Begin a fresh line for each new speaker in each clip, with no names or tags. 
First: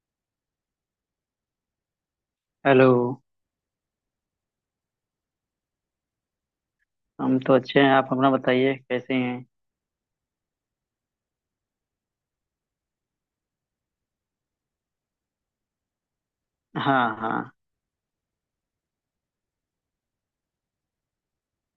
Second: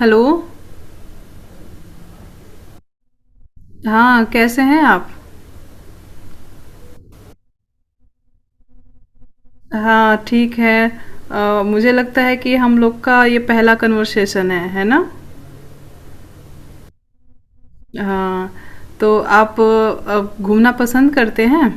Hello.
Hello.
हाँ, कैसे हैं आप?
हम तो अच्छे हैं। आप अपना बताइए, कैसे हैं?
हाँ, ठीक है। मुझे लगता है कि हम लोग का ये पहला कन्वर्सेशन है ना?
हाँ, हाँ।
हाँ। तो आप घूमना पसंद करते हैं?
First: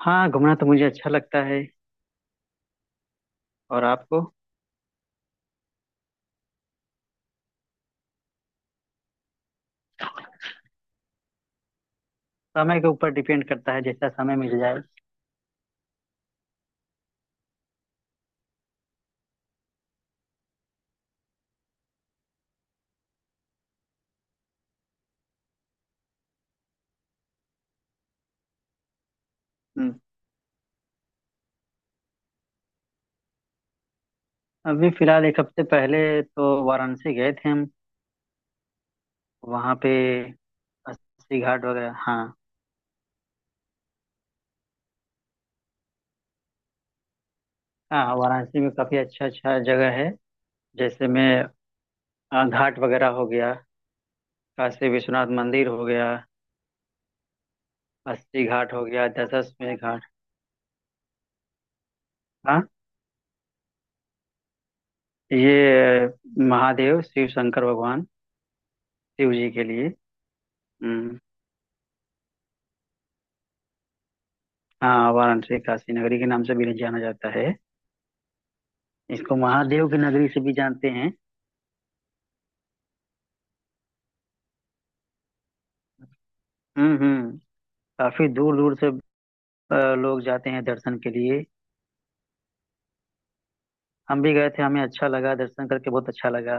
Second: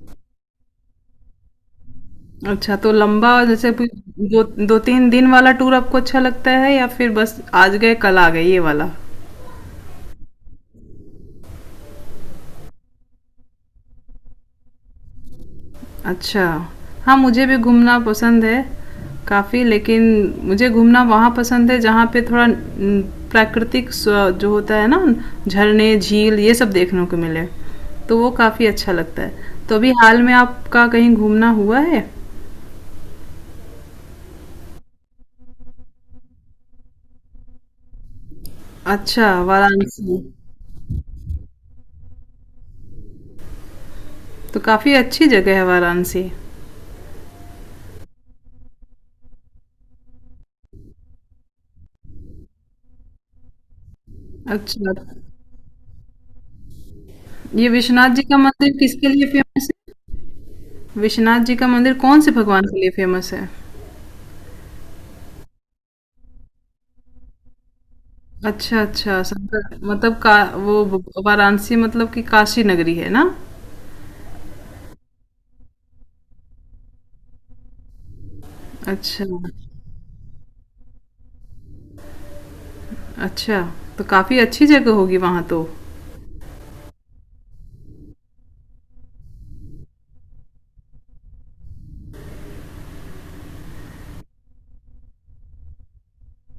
हाँ, घूमना तो मुझे अच्छा लगता है।
अच्छा, तो लंबा जैसे
और
कोई
आपको?
दो दो तीन दिन वाला टूर आपको अच्छा लगता है या फिर बस आज गए कल आ गए ये वाला?
समय के ऊपर डिपेंड करता है, जैसा समय मिल जाए।
अच्छा। हाँ, मुझे भी घूमना पसंद है काफ़ी, लेकिन मुझे घूमना वहाँ पसंद है जहाँ पे थोड़ा न, प्राकृतिक जो होता है ना, झरने, झील, ये सब देखने को मिले, तो वो काफ़ी अच्छा लगता है। तो अभी
हम्म,
हाल में आपका कहीं घूमना हुआ है?
अभी फिलहाल एक हफ्ते पहले तो वाराणसी गए थे हम।
अच्छा,
वहाँ पे
वाराणसी।
अस्सी घाट वगैरह, हाँ।
तो काफ़ी अच्छी जगह है वाराणसी।
हाँ, वाराणसी में काफी अच्छा अच्छा जगह है। जैसे में घाट वगैरह हो गया। काशी
अच्छा,
विश्वनाथ मंदिर हो गया।
ये विश्वनाथ जी का
अस्सी
मंदिर
घाट हो गया,
किसके लिए फेमस
दशाश्वमेध घाट।
है? विश्वनाथ जी का मंदिर कौन से
हाँ,
भगवान के लिए फेमस है?
ये महादेव, शिव शंकर भगवान।
अच्छा, अच्छा,
शिव जी के
संकर
लिए।
मतलब का वो ब
हम्म।
वाराणसी मतलब कि काशी नगरी है ना?
हाँ, वाराणसी काशी नगरी के नाम से भी जाना जाता है।
अच्छा,
इसको महादेव की नगरी से भी जानते हैं।
अच्छा, तो काफ़ी अच्छी जगह होगी वहाँ तो।
हम्म, हम्म। काफी दूर दूर से लोग जाते हैं दर्शन के लिए। हम भी गए थे, हमें अच्छा लगा, दर्शन करके बहुत अच्छा लगा।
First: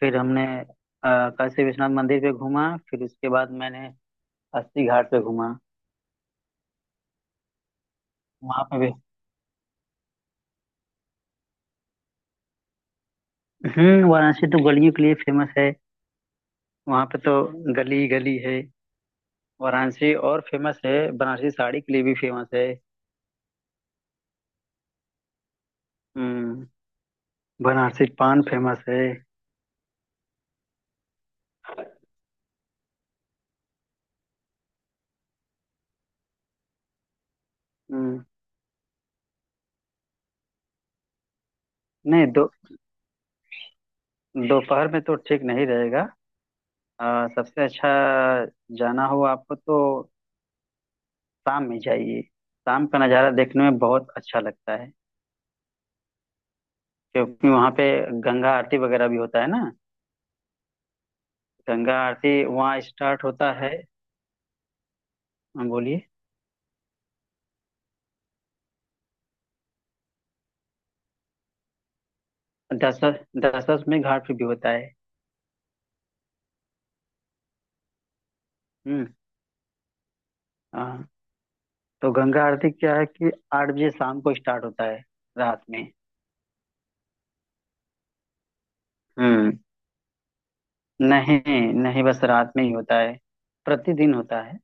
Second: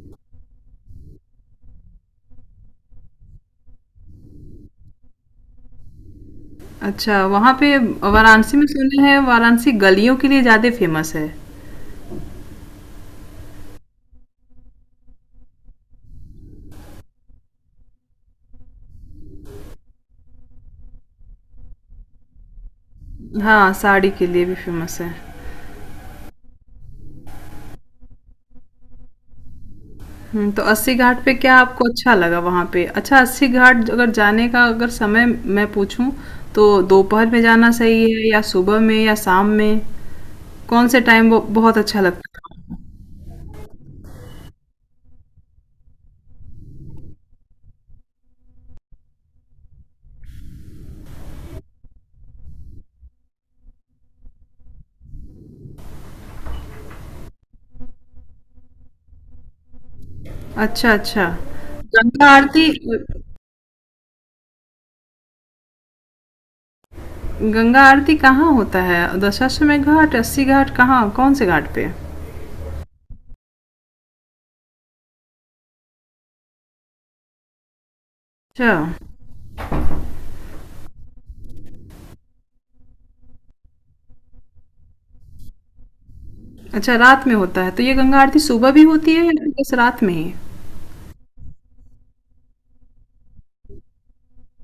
फिर हमने काशी विश्वनाथ मंदिर पे घूमा, फिर उसके बाद मैंने अस्सी घाट पे घूमा।
अच्छा, वहाँ पे वाराणसी
वहां
में
पे भी।
सुने हैं वाराणसी गलियों के लिए ज़्यादा फेमस है।
वाराणसी तो गलियों के लिए फेमस है। वहां पे तो गली गली है वाराणसी। और फेमस है, बनारसी साड़ी के लिए भी फेमस है।
हाँ, साड़ी के लिए भी फेमस है।
हम्म। बनारसी पान फेमस है।
हुँ, तो अस्सी घाट पे क्या आपको अच्छा लगा वहाँ पे? अच्छा, अस्सी घाट अगर जाने का अगर समय मैं पूछूँ तो दोपहर में जाना सही
हम्म,
है या सुबह में या शाम में? कौन से टाइम ब बहुत अच्छा
नहीं।
लगता है?
दो दोपहर में तो ठीक नहीं रहेगा। सबसे अच्छा जाना हो आपको तो शाम में जाइए। शाम का नज़ारा देखने में बहुत अच्छा लगता है। क्योंकि वहाँ पे गंगा आरती वगैरह भी होता है ना।
अच्छा, अच्छा।
गंगा
गंगा
आरती
आरती।
वहाँ
अ,
स्टार्ट होता है। हाँ, बोलिए।
गंगा आरती कहाँ होता है? दशाश्वमेध घाट, अस्सी घाट, कहाँ कौन-से घाट पे?
दशरथ दशरथ में घाट पे भी होता है।
अच्छा,
हम्म, हाँ। तो गंगा आरती क्या है कि 8 बजे शाम को स्टार्ट होता है, रात में।
अच्छा, रात में होता है। तो ये गंगा आरती सुबह भी होती है या
हम्म
बस रात में ही?
नहीं, नहीं, बस रात में ही होता है। प्रतिदिन होता है,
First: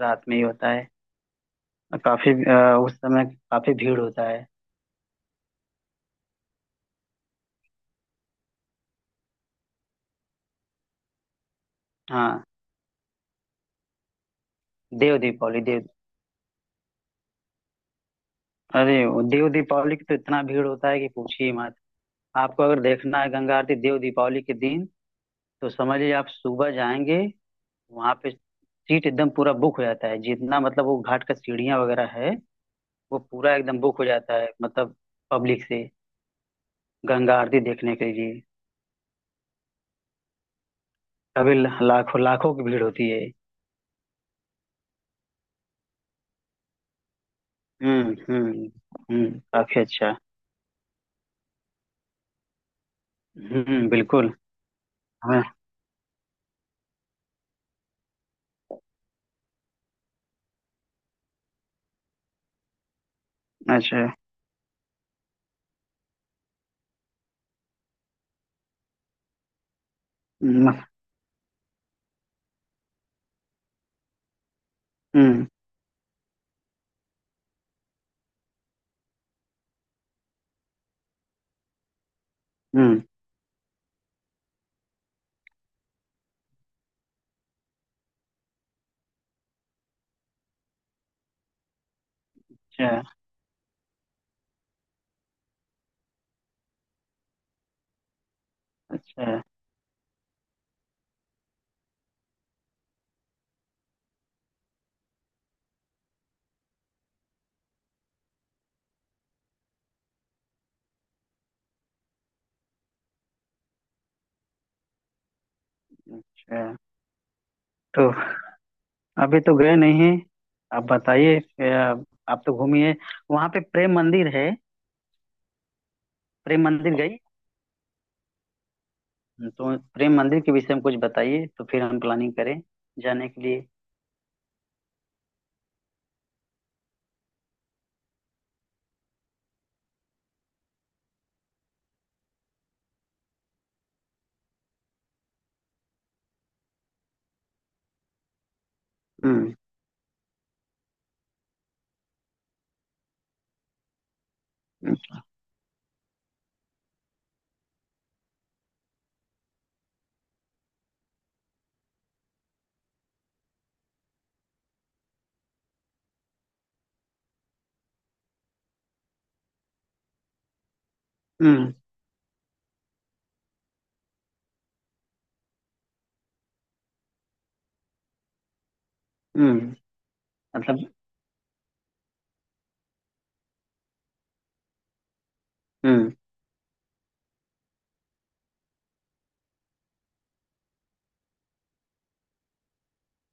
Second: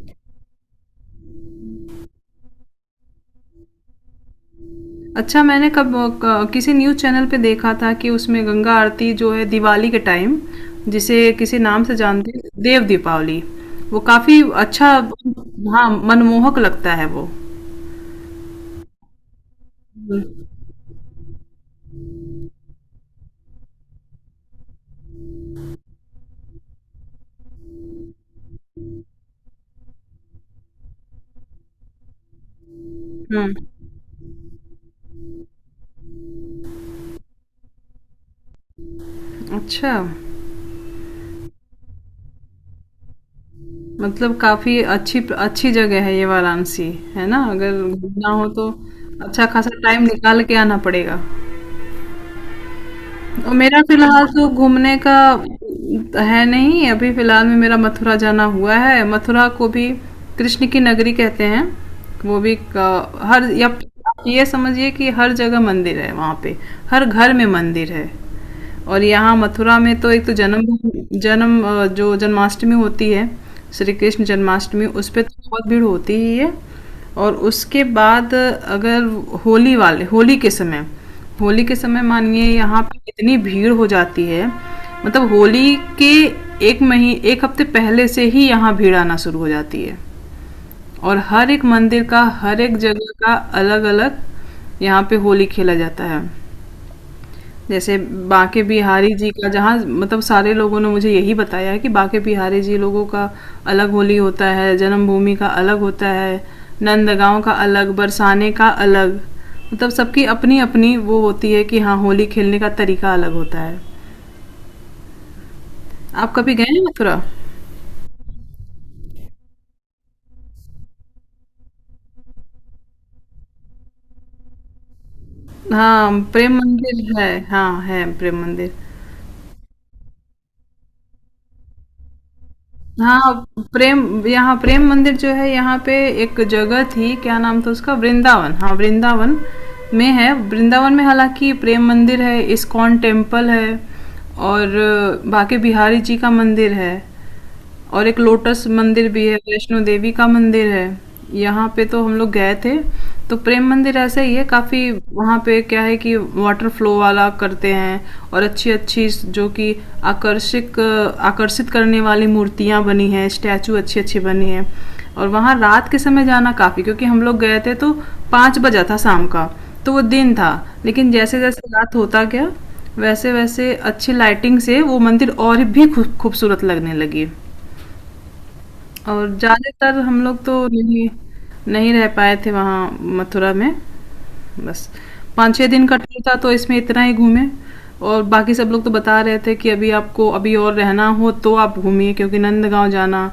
रात में ही होता है। और काफी उस समय काफी भीड़ होता है।
अच्छा, मैंने कब क किसी न्यूज़ चैनल पे देखा था कि उसमें गंगा आरती जो है दिवाली के टाइम, जिसे किसी नाम से जानते
हाँ,
हैं देव दीपावली, वो काफ़ी अच्छा,
देव दीपावली। देव
हाँ, मनमोहक लगता है वो।
अरे वो देव दीपावली की तो इतना भीड़ होता है कि पूछिए मत। आपको अगर देखना है गंगा आरती देव दीपावली के दिन तो समझिए आप सुबह जाएंगे वहां पे। सीट एकदम पूरा बुक हो जाता है, जितना मतलब वो घाट का सीढ़ियाँ वगैरह है, वो
हुँ,
पूरा एकदम बुक हो जाता है, मतलब, पब्लिक से गंगा आरती देखने के लिए।
अच्छा।
कभी लाखों लाखों की भीड़ होती है।
मतलब काफ़ी अच्छी अच्छी जगह है ये वाराणसी, है ना? अगर
हम्म,
घूमना हो
हम्म,
तो
हम्म।
अच्छा खासा
काफी
टाइम
अच्छा।
निकाल के आना पड़ेगा। और मेरा
हम्म,
फिलहाल
बिल्कुल।
तो घूमने का
हाँ।
है नहीं, अभी फिलहाल में मेरा मथुरा जाना हुआ है। मथुरा को भी कृष्ण की नगरी कहते हैं। वो भी क हर या
अच्छा।
आप ये समझिए कि हर जगह मंदिर है वहाँ पे, हर घर में मंदिर है। और यहाँ मथुरा में तो एक तो जन्म
हम्म,
जन्म अ, जो जन्माष्टमी होती है, श्री कृष्ण जन्माष्टमी उस पे
हम्म,
तो बहुत भीड़ होती ही है। और उसके बाद अगर होली के समय, होली के समय मानिए यहाँ पे
हम्म।
इतनी भीड़ हो जाती है, मतलब होली के एक मही एक हफ्ते पहले से ही यहाँ भीड़ आना शुरू हो जाती है। और हर एक मंदिर का, हर एक
अच्छा,
जगह का अलग अलग यहाँ पे होली खेला जाता है। जैसे बांके बिहारी जी
अच्छा,
का जहाँ मतलब सारे लोगों ने मुझे यही बताया है कि बांके बिहारी जी लोगों का अलग होली होता है, जन्मभूमि का अलग होता है, नंदगांव का अलग, बरसाने का अलग। मतलब सबकी अपनी-अपनी वो होती है कि हाँ, होली खेलने का तरीका अलग होता है। आप कभी
अच्छा।
गए हैं मथुरा?
तो अभी तो गए नहीं हैं। आप बताइए। आप तो घूमिए। वहाँ पे प्रेम मंदिर है।
हाँ, प्रेम
प्रेम मंदिर
मंदिर
गई।
है। हाँ, है प्रेम मंदिर।
तो प्रेम मंदिर के विषय में कुछ बताइए तो फिर हम प्लानिंग करें जाने के
हाँ
लिए।
प्रेम यहाँ प्रेम मंदिर जो है, यहाँ पे एक जगह थी क्या नाम था उसका, वृंदावन, हाँ वृंदावन में है, वृंदावन में हालांकि प्रेम मंदिर है, इस्कॉन टेम्पल है, और बाके बिहारी जी का मंदिर है, और एक लोटस मंदिर भी है,
हम्म,
वैष्णो देवी का मंदिर है। यहाँ पे तो हम लोग गए थे, तो प्रेम मंदिर ऐसा ही है, काफ़ी वहाँ पे क्या है कि वाटर फ्लो वाला करते हैं, और अच्छी अच्छी जो कि आकर्षक, आकर्षित करने वाली मूर्तियाँ बनी हैं, स्टैचू अच्छी अच्छी बनी हैं। और वहाँ रात के समय जाना काफ़ी, क्योंकि हम लोग गए थे तो पाँच बजा था शाम का, तो वो दिन था, लेकिन जैसे जैसे
हम्म,
रात होता गया, वैसे वैसे अच्छी लाइटिंग से वो मंदिर और भी खूबसूरत लगने लगी। और
हम्म।
ज़्यादातर हम लोग तो
मतलब।
नहीं नहीं रह पाए थे वहाँ मथुरा में, बस पाँच छः दिन का
हम्म,
ट्रिप था, तो इसमें इतना ही घूमे। और बाकी सब लोग तो बता रहे थे कि अभी आपको अभी और रहना हो तो आप घूमिए, क्योंकि नंदगांव जाना,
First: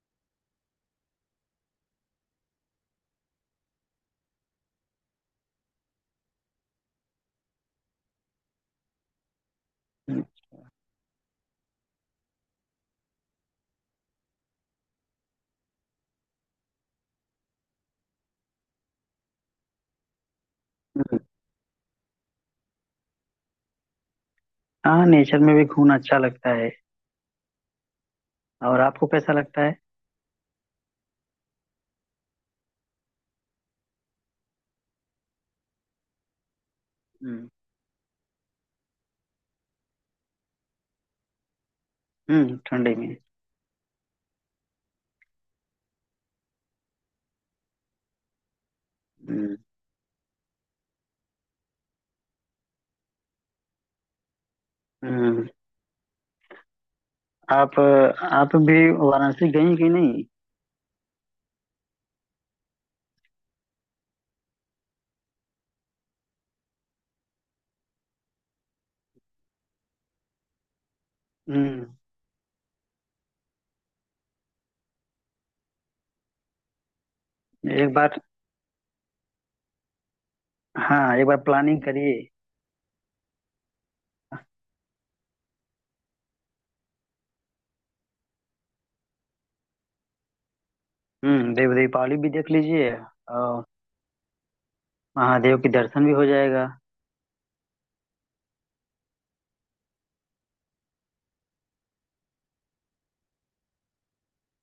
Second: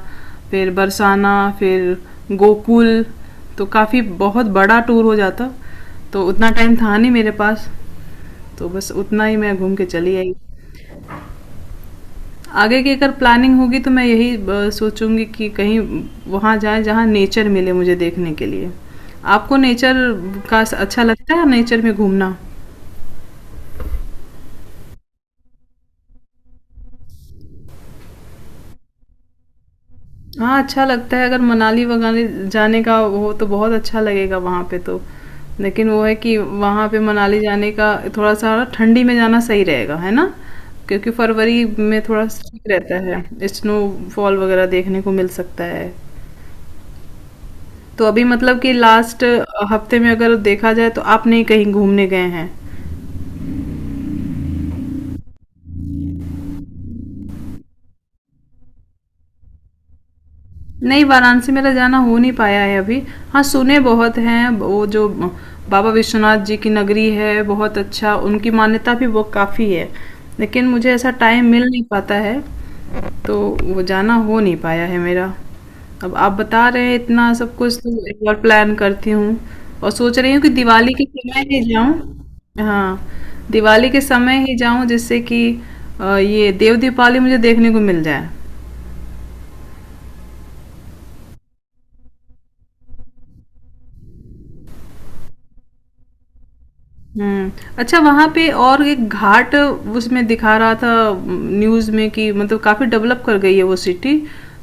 फिर बरसाना, फिर गोकुल, तो काफ़ी बहुत बड़ा टूर हो जाता, तो उतना टाइम था नहीं मेरे पास, तो बस उतना ही मैं घूम के चली
हम्म,
आई। आगे की अगर प्लानिंग होगी तो मैं यही सोचूंगी कि कहीं वहाँ जाएं जहाँ नेचर मिले मुझे देखने के लिए। आपको नेचर का अच्छा
हम्म।
लगता है, नेचर में घूमना?
हाँ, नेचर में भी घूमना अच्छा लगता है। और आपको कैसा लगता है?
हाँ, अच्छा लगता है, अगर मनाली वगाने जाने का हो तो बहुत अच्छा लगेगा वहाँ पे तो। लेकिन वो है कि वहाँ पे मनाली
हम्म,
जाने का थोड़ा-सा ठंडी में जाना सही रहेगा, है ना? क्योंकि फरवरी में थोड़ा स
हम्म,
ठीक
ठंडे
रहता
में।
है, स्नोफॉल वगैरह देखने को मिल सकता है। तो अभी मतलब कि लास्ट
हम्म,
हफ्ते में अगर देखा जाए तो आप नहीं कहीं घूमने गए हैं?
हम्म। आप आप भी वाराणसी गई कि नहीं?
नहीं, वाराणसी मेरा जाना हो नहीं पाया है अभी। हाँ, सुने बहुत हैं वो जो बाबा विश्वनाथ जी की नगरी है, बहुत अच्छा उनकी मान्यता भी वो काफ़ी है, लेकिन मुझे ऐसा टाइम मिल नहीं
हम्म
पाता है, तो वो जाना हो नहीं पाया है मेरा। अब आप बता रहे हैं इतना सब कुछ
एक
तो
बार।
एक बार प्लान करती हूँ, और सोच रही हूँ कि दिवाली के
हाँ, एक बार
समय ही
प्लानिंग करिए।
जाऊँ। हाँ, दिवाली के समय ही जाऊँ जिससे कि ये देव दीपावली मुझे देखने को मिल जाए।
देव दीपावली भी देख लीजिए। और महादेव के दर्शन भी हो जाएगा।
हुँ। अच्छा, वहाँ पे और एक घाट उसमें दिखा रहा था न्यूज़ में कि मतलब काफ़ी डेवलप कर गई है वो सिटी।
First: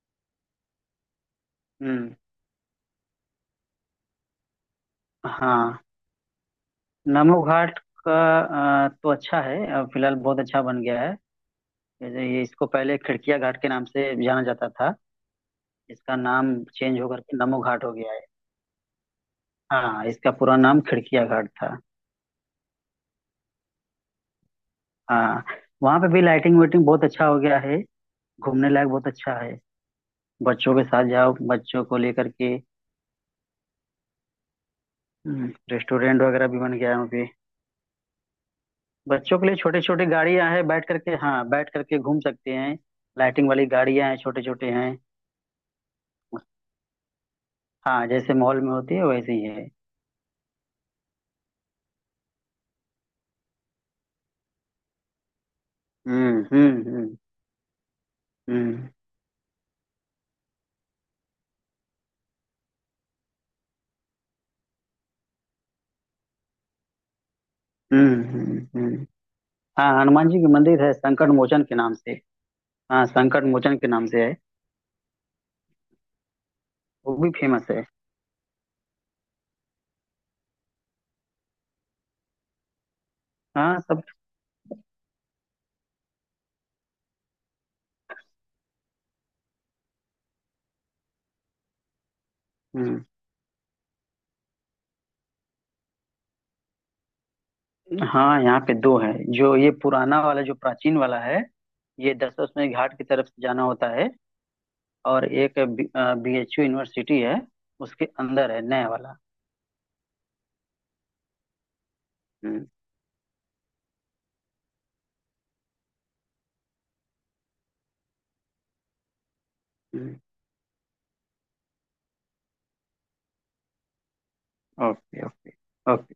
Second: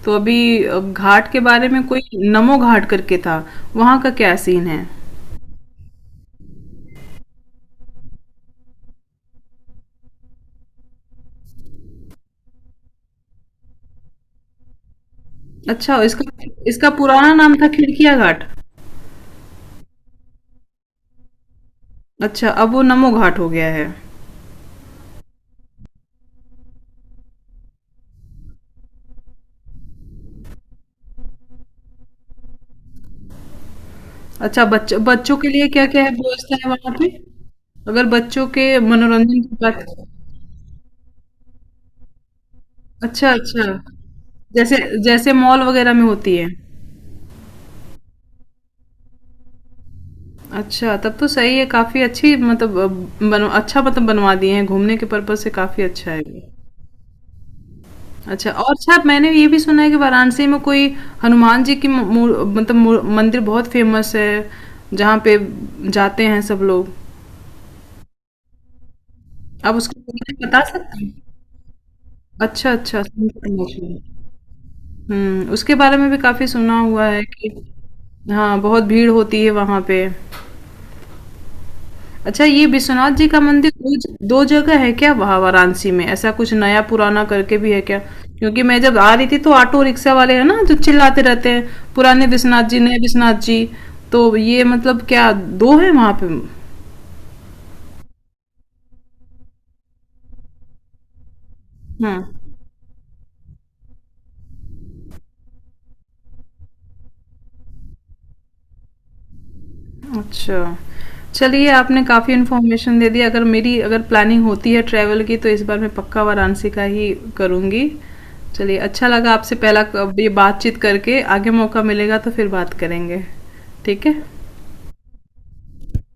तो अभी घाट के बारे में कोई
हम्म
नमो घाट करके था, वहाँ का क्या सीन है?
हाँ, नमो घाट का तो अच्छा है। फिलहाल बहुत अच्छा बन गया है। जैसे ये इसको पहले खिड़किया घाट के नाम से जाना जाता था।
अच्छा
इसका
इसका
नाम
इसका
चेंज होकर
पुराना
के
नाम
नमो
था
घाट हो गया
खिड़किया
है।
घाट?
हाँ, इसका पूरा नाम खिड़किया घाट था।
अच्छा, अब वो नमो घाट हो गया है।
हाँ, वहाँ पे भी लाइटिंग वाइटिंग बहुत अच्छा हो गया है। घूमने लायक बहुत अच्छा है। बच्चों के साथ जाओ, बच्चों को लेकर के।
अच्छा, बच्चों के लिए क्या-क्या है,
रेस्टोरेंट वगैरह
व्यवस्था
भी
है
बन गया
वहाँ
है
पे?
वहाँ पे।
अगर बच्चों के
बच्चों
मनोरंजन
के
की
लिए छोटे
बात,
छोटे गाड़ियां हैं, बैठ करके, हाँ, बैठ करके घूम सकते हैं।
अच्छा,
लाइटिंग वाली
अच्छा।
गाड़ियां हैं, छोटे छोटे
जैसे,
हैं।
जैसे मॉल वगैरह में होती है।
हाँ, जैसे मॉल में होती है वैसे ही है।
अच्छा, तब तो सही है, काफ़ी अच्छी मतलब अ, बन अच्छा मतलब बनवा दिए हैं, घूमने के पर्पज़ से काफ़ी अच्छा है
हम्म,
ये।
हम्म, हम्म,
अच्छा और
हम्म,
अच्छा मैंने ये भी सुना है कि वाराणसी में कोई हनुमान जी की म मू मूर- मतलब मू मंदिर बहुत फ़ेमस है, जहाँ पे जाते हैं सब लोग।
हम्म,
आप
हाँ,
उसके
हनुमान
बारे
जी की
में बता
मंदिर है,
सकते
संकट
हैं?
मोचन के नाम से।
अच्छा, अच्छा।
हाँ, संकट मोचन के नाम से है।
हुँ, उसके बारे में भी काफ़ी सुना हुआ
वो
है
भी
कि
फेमस है।
हाँ, बहुत भीड़ होती है वहाँ पे। अच्छा, ये विश्वनाथ जी का मंदिर
हाँ,
दो
सब।
ज 2 जगह है क्या वहाँ वाराणसी में? ऐसा कुछ नया-पुराना करके भी है क्या? क्योंकि मैं जब आ रही थी तो ऑटो रिक्शा वाले हैं ना जो चिल्लाते रहते हैं, पुराने विश्वनाथ जी, नए
हम्म।
विश्वनाथ जी। तो ये मतलब क्या 2 हैं वहाँ पे?
हाँ, यहाँ पे दो है, जो ये पुराना वाला, जो प्राचीन वाला है।
हुँ।
ये दशाश्वमेध घाट की तरफ से जाना होता है। और एक BHU यूनिवर्सिटी है, उसके अंदर है नया वाला।
अच्छा। चलिए, आपने काफ़ी
हम्म,
इन्फॉर्मेशन दे दी, अगर मेरी अगर प्लानिंग होती है ट्रैवल की तो इस बार मैं पक्का वाराणसी का ही करूँगी। चलिए, अच्छा लगा आपसे पहला क
हम्म।
ये बातचीत करके, आगे मौका मिलेगा तो फिर बात करेंगे। ठीक है?
Okay, okay, okay.